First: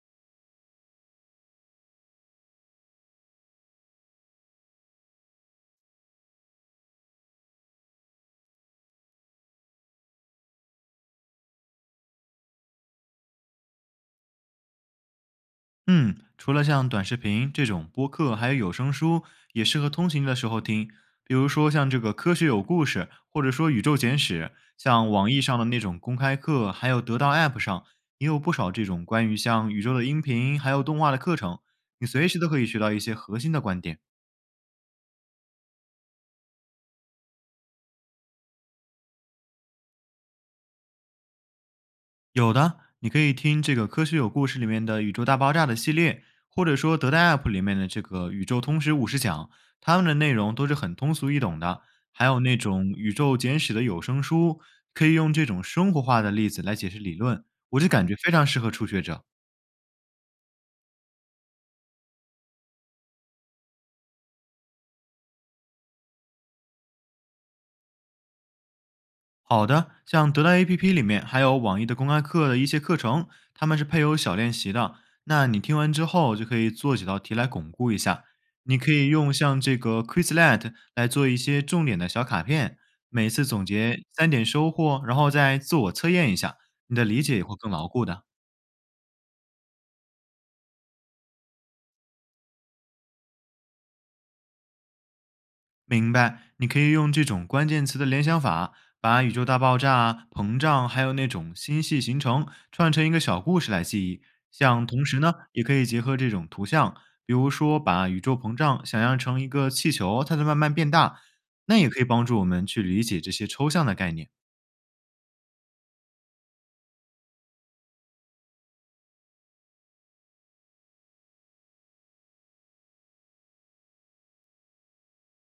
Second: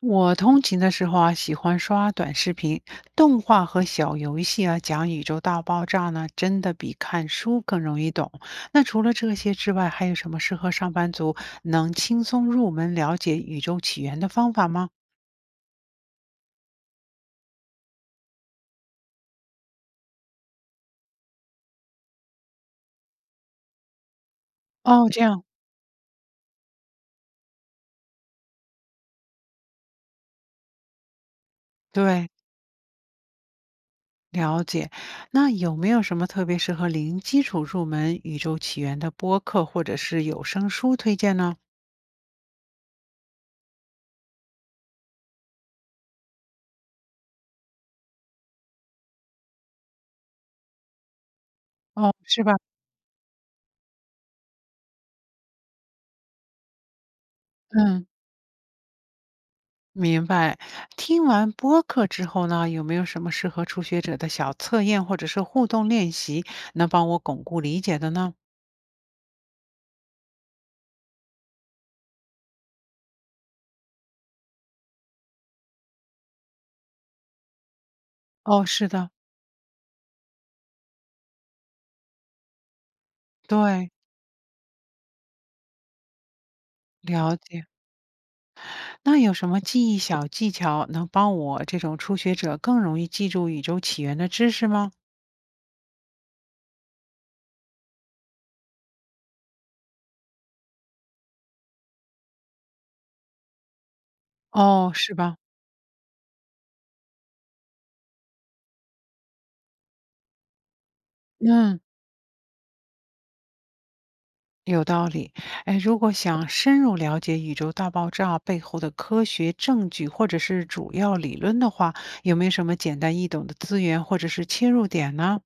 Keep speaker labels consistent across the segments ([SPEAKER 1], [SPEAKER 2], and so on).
[SPEAKER 1] 我通勤的时候啊，喜欢刷短视频、动画和小游戏啊，讲宇宙大爆炸呢，真的比看书更容易懂。那除了这些之外，还有什么适合上班族能轻松入门了解宇宙起源的方法吗？
[SPEAKER 2] 嗯，除了像短视频这种播客，还有有声书，也适合通勤的时候听。比如说像这个《科学有故事》，或者说《宇宙简史》，
[SPEAKER 1] 哦，
[SPEAKER 2] 像
[SPEAKER 1] 这
[SPEAKER 2] 网易
[SPEAKER 1] 样，
[SPEAKER 2] 上的那种公开课，还有得到 App 上也有不少这种关于像宇宙的音频，还有动画的课程，你随
[SPEAKER 1] 对，
[SPEAKER 2] 时都可以学到一些核心的观点。
[SPEAKER 1] 了解。那有没有什么特别适合零基础入门宇宙起源的播客或者是有声书推荐呢？
[SPEAKER 2] 有的，你可以听这个《科学有故事》里面的《宇宙大爆炸》的系列，或者说德代 App 里面的这个《宇宙通识五十讲》，他们的内容都是很通俗易懂的。
[SPEAKER 1] 哦，
[SPEAKER 2] 还有
[SPEAKER 1] 是吧？
[SPEAKER 2] 那种《宇宙简史》的有声书，可以用这种生活化的例子来解释理论，我就
[SPEAKER 1] 嗯。
[SPEAKER 2] 感觉非常适合初学者。
[SPEAKER 1] 明白。听完播客之后呢，有没有什么适合初学者的小测验或者是互动练习，能帮我巩固理解的呢？
[SPEAKER 2] 好的，像得到 APP 里面还有网易的公开课的一些课程，他们是配有小练习的。那你听完之后就可以做几道题来巩固一下。
[SPEAKER 1] 哦，
[SPEAKER 2] 你
[SPEAKER 1] 是
[SPEAKER 2] 可以
[SPEAKER 1] 的，
[SPEAKER 2] 用像这个 Quizlet 来做一些重点的小卡片，每次总
[SPEAKER 1] 对，
[SPEAKER 2] 结三点收获，然后再自我测验一下，你的理
[SPEAKER 1] 了
[SPEAKER 2] 解也会
[SPEAKER 1] 解。
[SPEAKER 2] 更牢固的。
[SPEAKER 1] 那有什么记忆小技巧能帮我这种初学者更容易记住宇宙起源的知识吗？
[SPEAKER 2] 明白，你可以用这种关键词的联想法，把宇宙大爆炸啊、膨胀，还有那种星系形成串成一个小故事来记忆。像
[SPEAKER 1] 哦，
[SPEAKER 2] 同
[SPEAKER 1] 是
[SPEAKER 2] 时呢，
[SPEAKER 1] 吧？
[SPEAKER 2] 也可以结合这种图像，比如说把宇宙膨胀想象成一个气球，它在慢慢变大，那
[SPEAKER 1] 嗯，
[SPEAKER 2] 也可以帮助我们去理解这些抽象的概念。
[SPEAKER 1] 有道理。哎，如果想深入了解宇宙大爆炸背后的科学证据或者是主要理论的话，有没有什么简单易懂的资源或者是切入点呢？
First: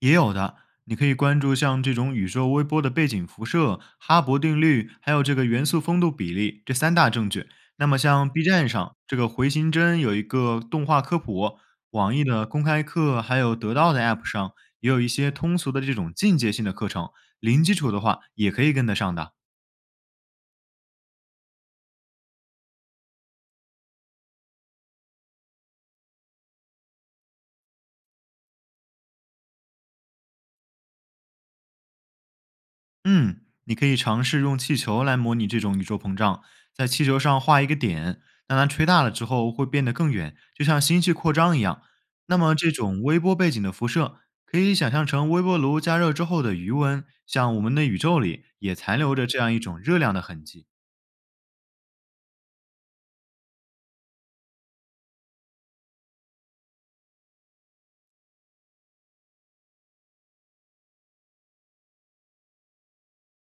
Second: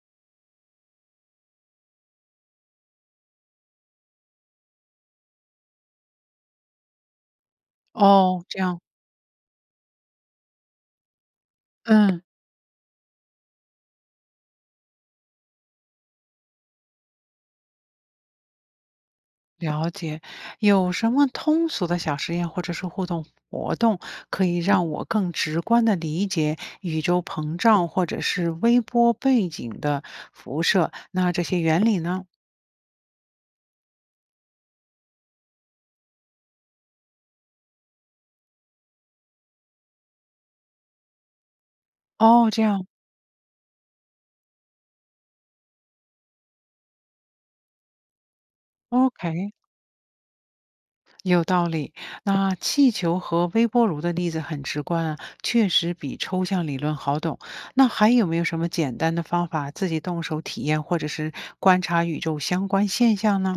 [SPEAKER 2] 也有的，你可以关注像这种宇宙微波的背景辐射、哈勃定律，还有这个元素丰度比例这三大证据。那么像 B
[SPEAKER 1] 哦，这
[SPEAKER 2] 站
[SPEAKER 1] 样，
[SPEAKER 2] 上这个回形针有一个动画科普，网
[SPEAKER 1] 嗯，
[SPEAKER 2] 易的公开课，还有得到的 App 上也有一些通俗的这种进阶性的课程，零基础的话也可以跟得上的。
[SPEAKER 1] 了解。有什么通俗的小实验或者是互动活动，可以让我更直观的理解宇宙膨胀或者是微波背景的辐射，那这些原理呢？
[SPEAKER 2] 嗯，你可以尝试用气球来模拟这种宇宙膨胀，在气球上画一个点，让它吹大了之后会变得更远，就像星系扩张一样。那
[SPEAKER 1] 哦，
[SPEAKER 2] 么
[SPEAKER 1] 这
[SPEAKER 2] 这
[SPEAKER 1] 样
[SPEAKER 2] 种微波背景的辐射，可以想象成微波炉加热之后的余温，像我们的宇宙里也残留着这
[SPEAKER 1] ，OK，
[SPEAKER 2] 样一种热量的痕迹。
[SPEAKER 1] 有道理。那气球和微波炉的例子很直观啊，确实比抽象理论好懂。那还有没有什么简单的方法自己动手体验或者是观察宇宙相关现象呢？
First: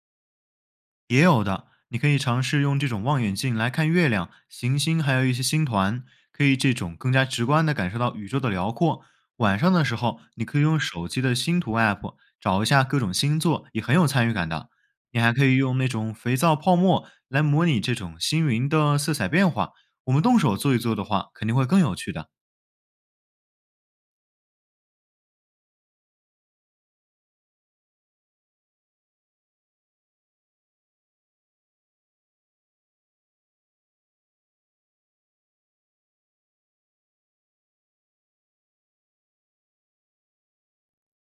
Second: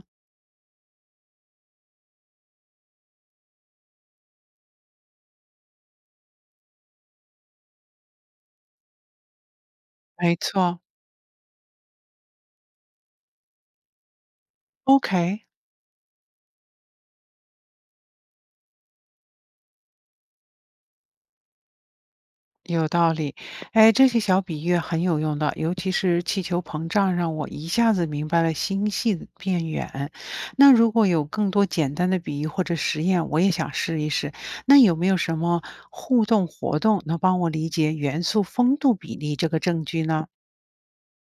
[SPEAKER 2] 也有的，你可以尝试用这种望远镜来看月亮、行星，还有一些星团，可以这种更加直观地感受到宇宙的辽阔。晚上的时候，
[SPEAKER 1] 没
[SPEAKER 2] 你可以
[SPEAKER 1] 错。
[SPEAKER 2] 用手机的星图 App 找一下各种星座，也很有参与感的。你还
[SPEAKER 1] OK，
[SPEAKER 2] 可以用那种肥皂泡沫来模拟这种星云的色彩变化，我们动手做一做的话，肯定会更有趣的。
[SPEAKER 1] 有道理。哎，这些小比喻很有用的，尤其是气球膨胀，让我一下子明白了星系的变远。那如果有更多简单的比喻或者实验，我也想试一试。那有没有什么互动活动能帮我理解元素丰度比例这个证据呢？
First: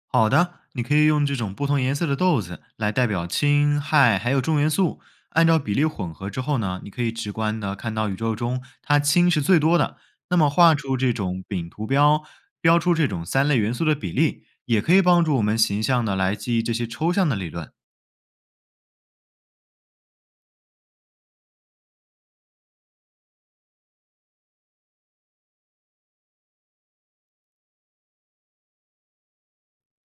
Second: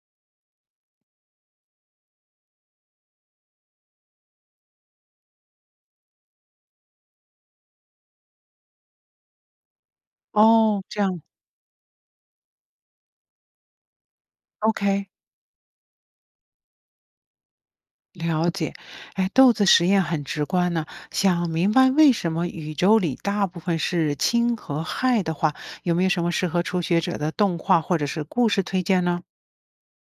[SPEAKER 2] 好的，你可以用这种不同颜色的豆子来代表氢、氦还有重元素，按照比例混合之后呢，你可以直观的看到宇宙中它氢是最多的。那么画
[SPEAKER 1] 哦，
[SPEAKER 2] 出
[SPEAKER 1] 这
[SPEAKER 2] 这
[SPEAKER 1] 样
[SPEAKER 2] 种饼图标，标出这种三类元素的比例，也可以
[SPEAKER 1] ，OK。
[SPEAKER 2] 帮助我们形象的来记忆这些抽象的理论。
[SPEAKER 1] 了解，哎，豆子实验很直观呢。想明白为什么宇宙里大部分是氢和氦的话，有没有什么适合初学者的动画或者是故事推荐呢？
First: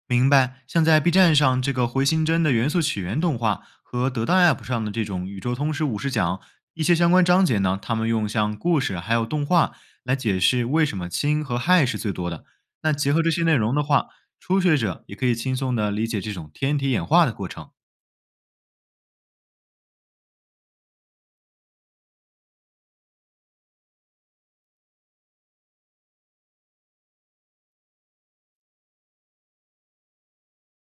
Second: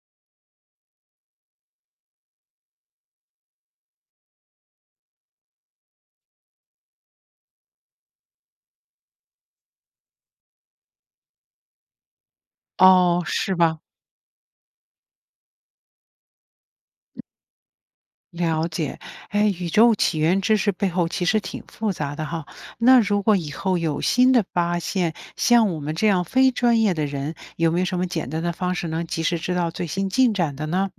[SPEAKER 2] 明白，像在 B 站上这个回形针的元素起源动画和得到 App 上的这种宇宙通识五十讲，一些相关章节呢，他们用像故事还有动画来解释为什么氢和氦是最多的。那结
[SPEAKER 1] 哦，
[SPEAKER 2] 合这些
[SPEAKER 1] 是
[SPEAKER 2] 内容
[SPEAKER 1] 吧？
[SPEAKER 2] 的话，初学者也可以轻松的理解这种天体演化的过程。
[SPEAKER 1] 了解，哎，宇宙起源知识背后其实挺复杂的哈。那如果以后有新的发现，像我们这样非专业的人，有没有什么简单的方式能及时知道最新进展的呢？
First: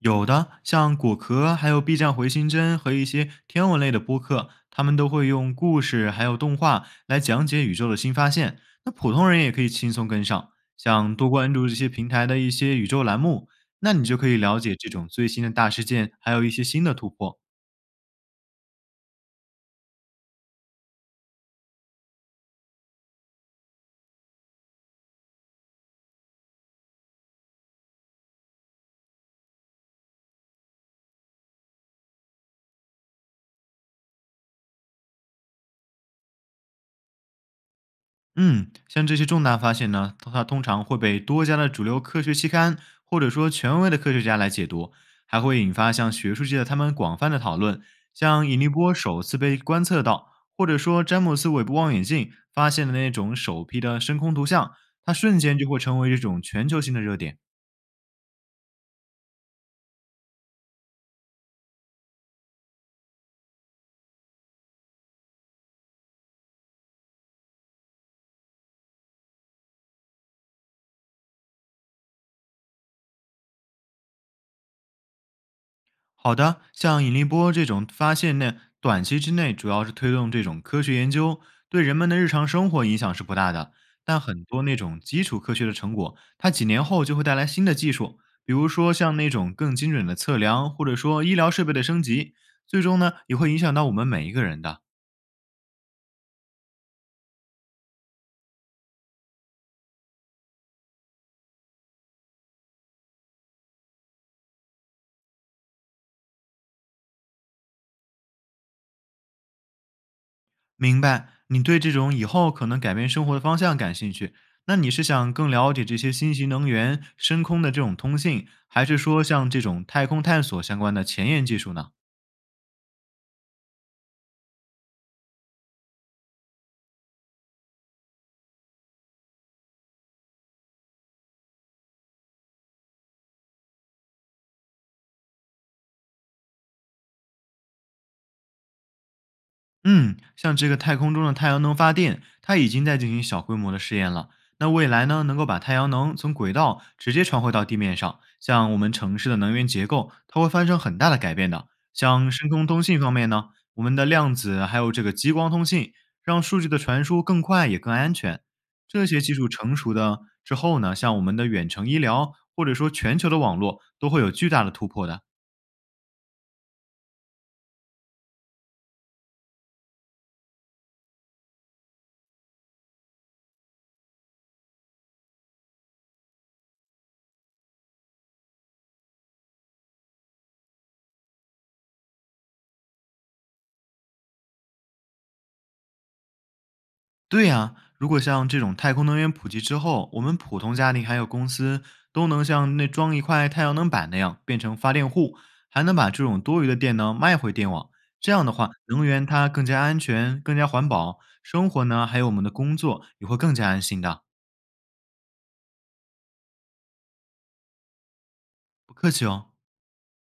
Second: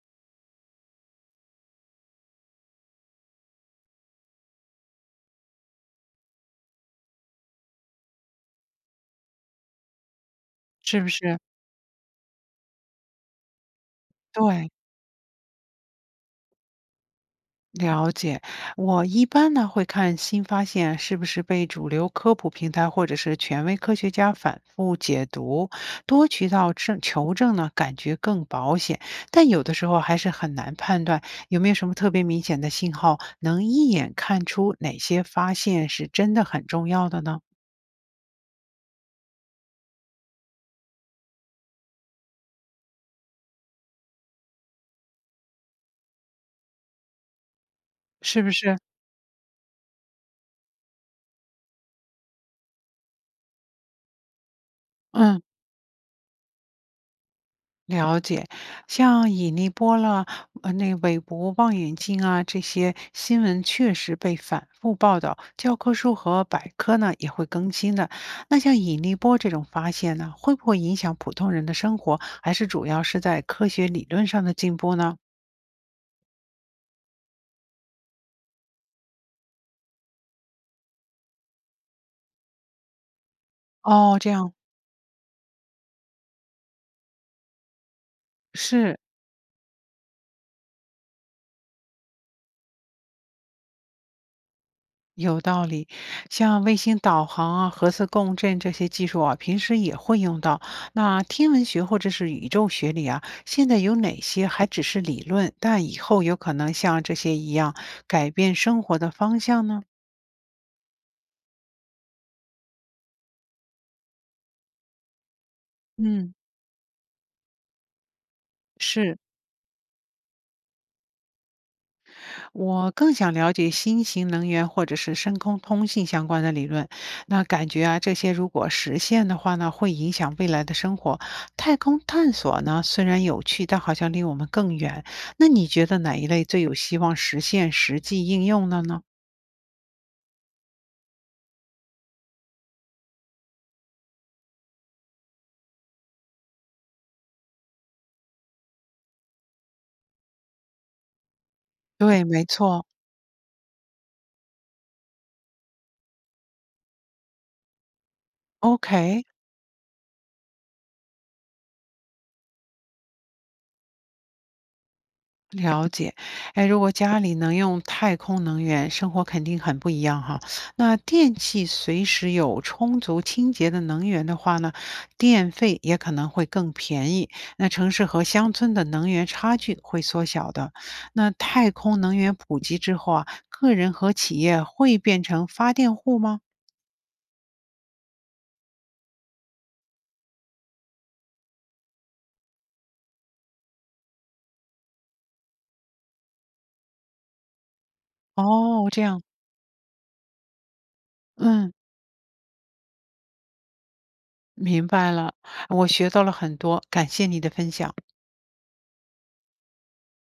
[SPEAKER 2] 有的，像果壳，还有 B 站回形针和一些天文类的播客，他们都会用故事还有动画来讲解宇宙的新发现。那普通人也可以轻松跟上，
[SPEAKER 1] 是不
[SPEAKER 2] 像多
[SPEAKER 1] 是？
[SPEAKER 2] 关注这些平台的一些宇宙栏目，那你就可以了
[SPEAKER 1] 对。
[SPEAKER 2] 解这种最新的大事件，还有一些新的突破。
[SPEAKER 1] 了解，我一般呢会看新发现是不是被主流科普平台或者是权威科学家反复解读，多渠道证求证呢，感觉更保险。但有的时候还是很难判断有没有什么特别明显的信号，能一眼看出哪些发现是真的很重要的呢？
[SPEAKER 2] 嗯，像这些重大发现呢，它通常会被多家的主流科学期刊或者说权威的科学家来解读，还会引发像学术界的他们广泛的讨论。
[SPEAKER 1] 是
[SPEAKER 2] 像
[SPEAKER 1] 不
[SPEAKER 2] 引力
[SPEAKER 1] 是？
[SPEAKER 2] 波首次被观测到，或者说詹姆斯韦伯望远镜发现的那种首批的深空图像，它瞬
[SPEAKER 1] 嗯。
[SPEAKER 2] 间就会成为这种全球性的热点。
[SPEAKER 1] 了解，像引力波了，那韦伯望远镜啊，这些新闻确实被反复报道，教科书和百科呢也会更新的。那像引力波这种发现呢，会不会影响普通人的生活，还是主要是在科学理论上的进步呢？
[SPEAKER 2] 好的，像引力波这种发现呢，短期之内主要是推动这种科学研究，对人们的日常生活影响是不大的。
[SPEAKER 1] 哦，
[SPEAKER 2] 但
[SPEAKER 1] 这
[SPEAKER 2] 很
[SPEAKER 1] 样
[SPEAKER 2] 多那种基础科学的成果，它几年后就会带来新的技术，比如说
[SPEAKER 1] 是。
[SPEAKER 2] 像那种更精准的测量，或者说医疗设备的升级，最终呢也会影响到我们每一个人的。
[SPEAKER 1] 有道理，像卫星导航啊、核磁共振这些技术啊，平时也会用到。那天文学或者是宇宙学里啊，现在有哪些还只是理论，但以后有可能像这些一样改变生活的方向呢？
[SPEAKER 2] 明白，你对这种以后可能改变生活的方向感兴趣。那你是想更了解这些
[SPEAKER 1] 嗯，
[SPEAKER 2] 新型能源、深空的这种通信，还是
[SPEAKER 1] 是
[SPEAKER 2] 说像这种太空探索相关的前沿技术呢？
[SPEAKER 1] 我更想了解新型能源或者是深空通信相关的理论。那感觉啊，这些如果实现的话呢，会影响未来的生活。太空探索呢，虽然有趣，但好像离我们更远。那你觉得哪一类最有希望实现实际应用的呢？
[SPEAKER 2] 嗯，像这个太空中的太阳能发电，它已经在进行小规模的试验了。那未来呢，能够把太阳能从轨道直接传回到地面上，像我们城市的能源结构，它会发生很大的改变的。
[SPEAKER 1] 对，
[SPEAKER 2] 像
[SPEAKER 1] 没
[SPEAKER 2] 深空通
[SPEAKER 1] 错。
[SPEAKER 2] 信方面呢，我们的量子还有这个激光通信，让数据的传输更快也更安全。这些
[SPEAKER 1] OK。
[SPEAKER 2] 技术成熟的之后呢，像我们的远程医疗或者说全球的网络，都会有巨大的突破的。
[SPEAKER 1] 了解，哎，如果家里能用太空能源，生活肯定很不一样哈。那电器随时有充足清洁的能源的话呢，电费也可能会更便宜。那城市和乡村的能源差距会缩小的。那太空能源普及之后啊，个人和企业会变成发电户吗？
[SPEAKER 2] 对呀，如果像这种太空能源普及之后，我们普通家庭还有公司都能像那装一块太阳能板那样变成发电户，还能把这种多余的电呢卖回电网。这样的话，
[SPEAKER 1] 哦，这
[SPEAKER 2] 能
[SPEAKER 1] 样，
[SPEAKER 2] 源它更加安全、更加环保，生
[SPEAKER 1] 嗯，
[SPEAKER 2] 活呢还有我们的工作也会更加安心的。
[SPEAKER 1] 明白了，我学到了很多，感谢你的分享。
[SPEAKER 2] 不客气哦。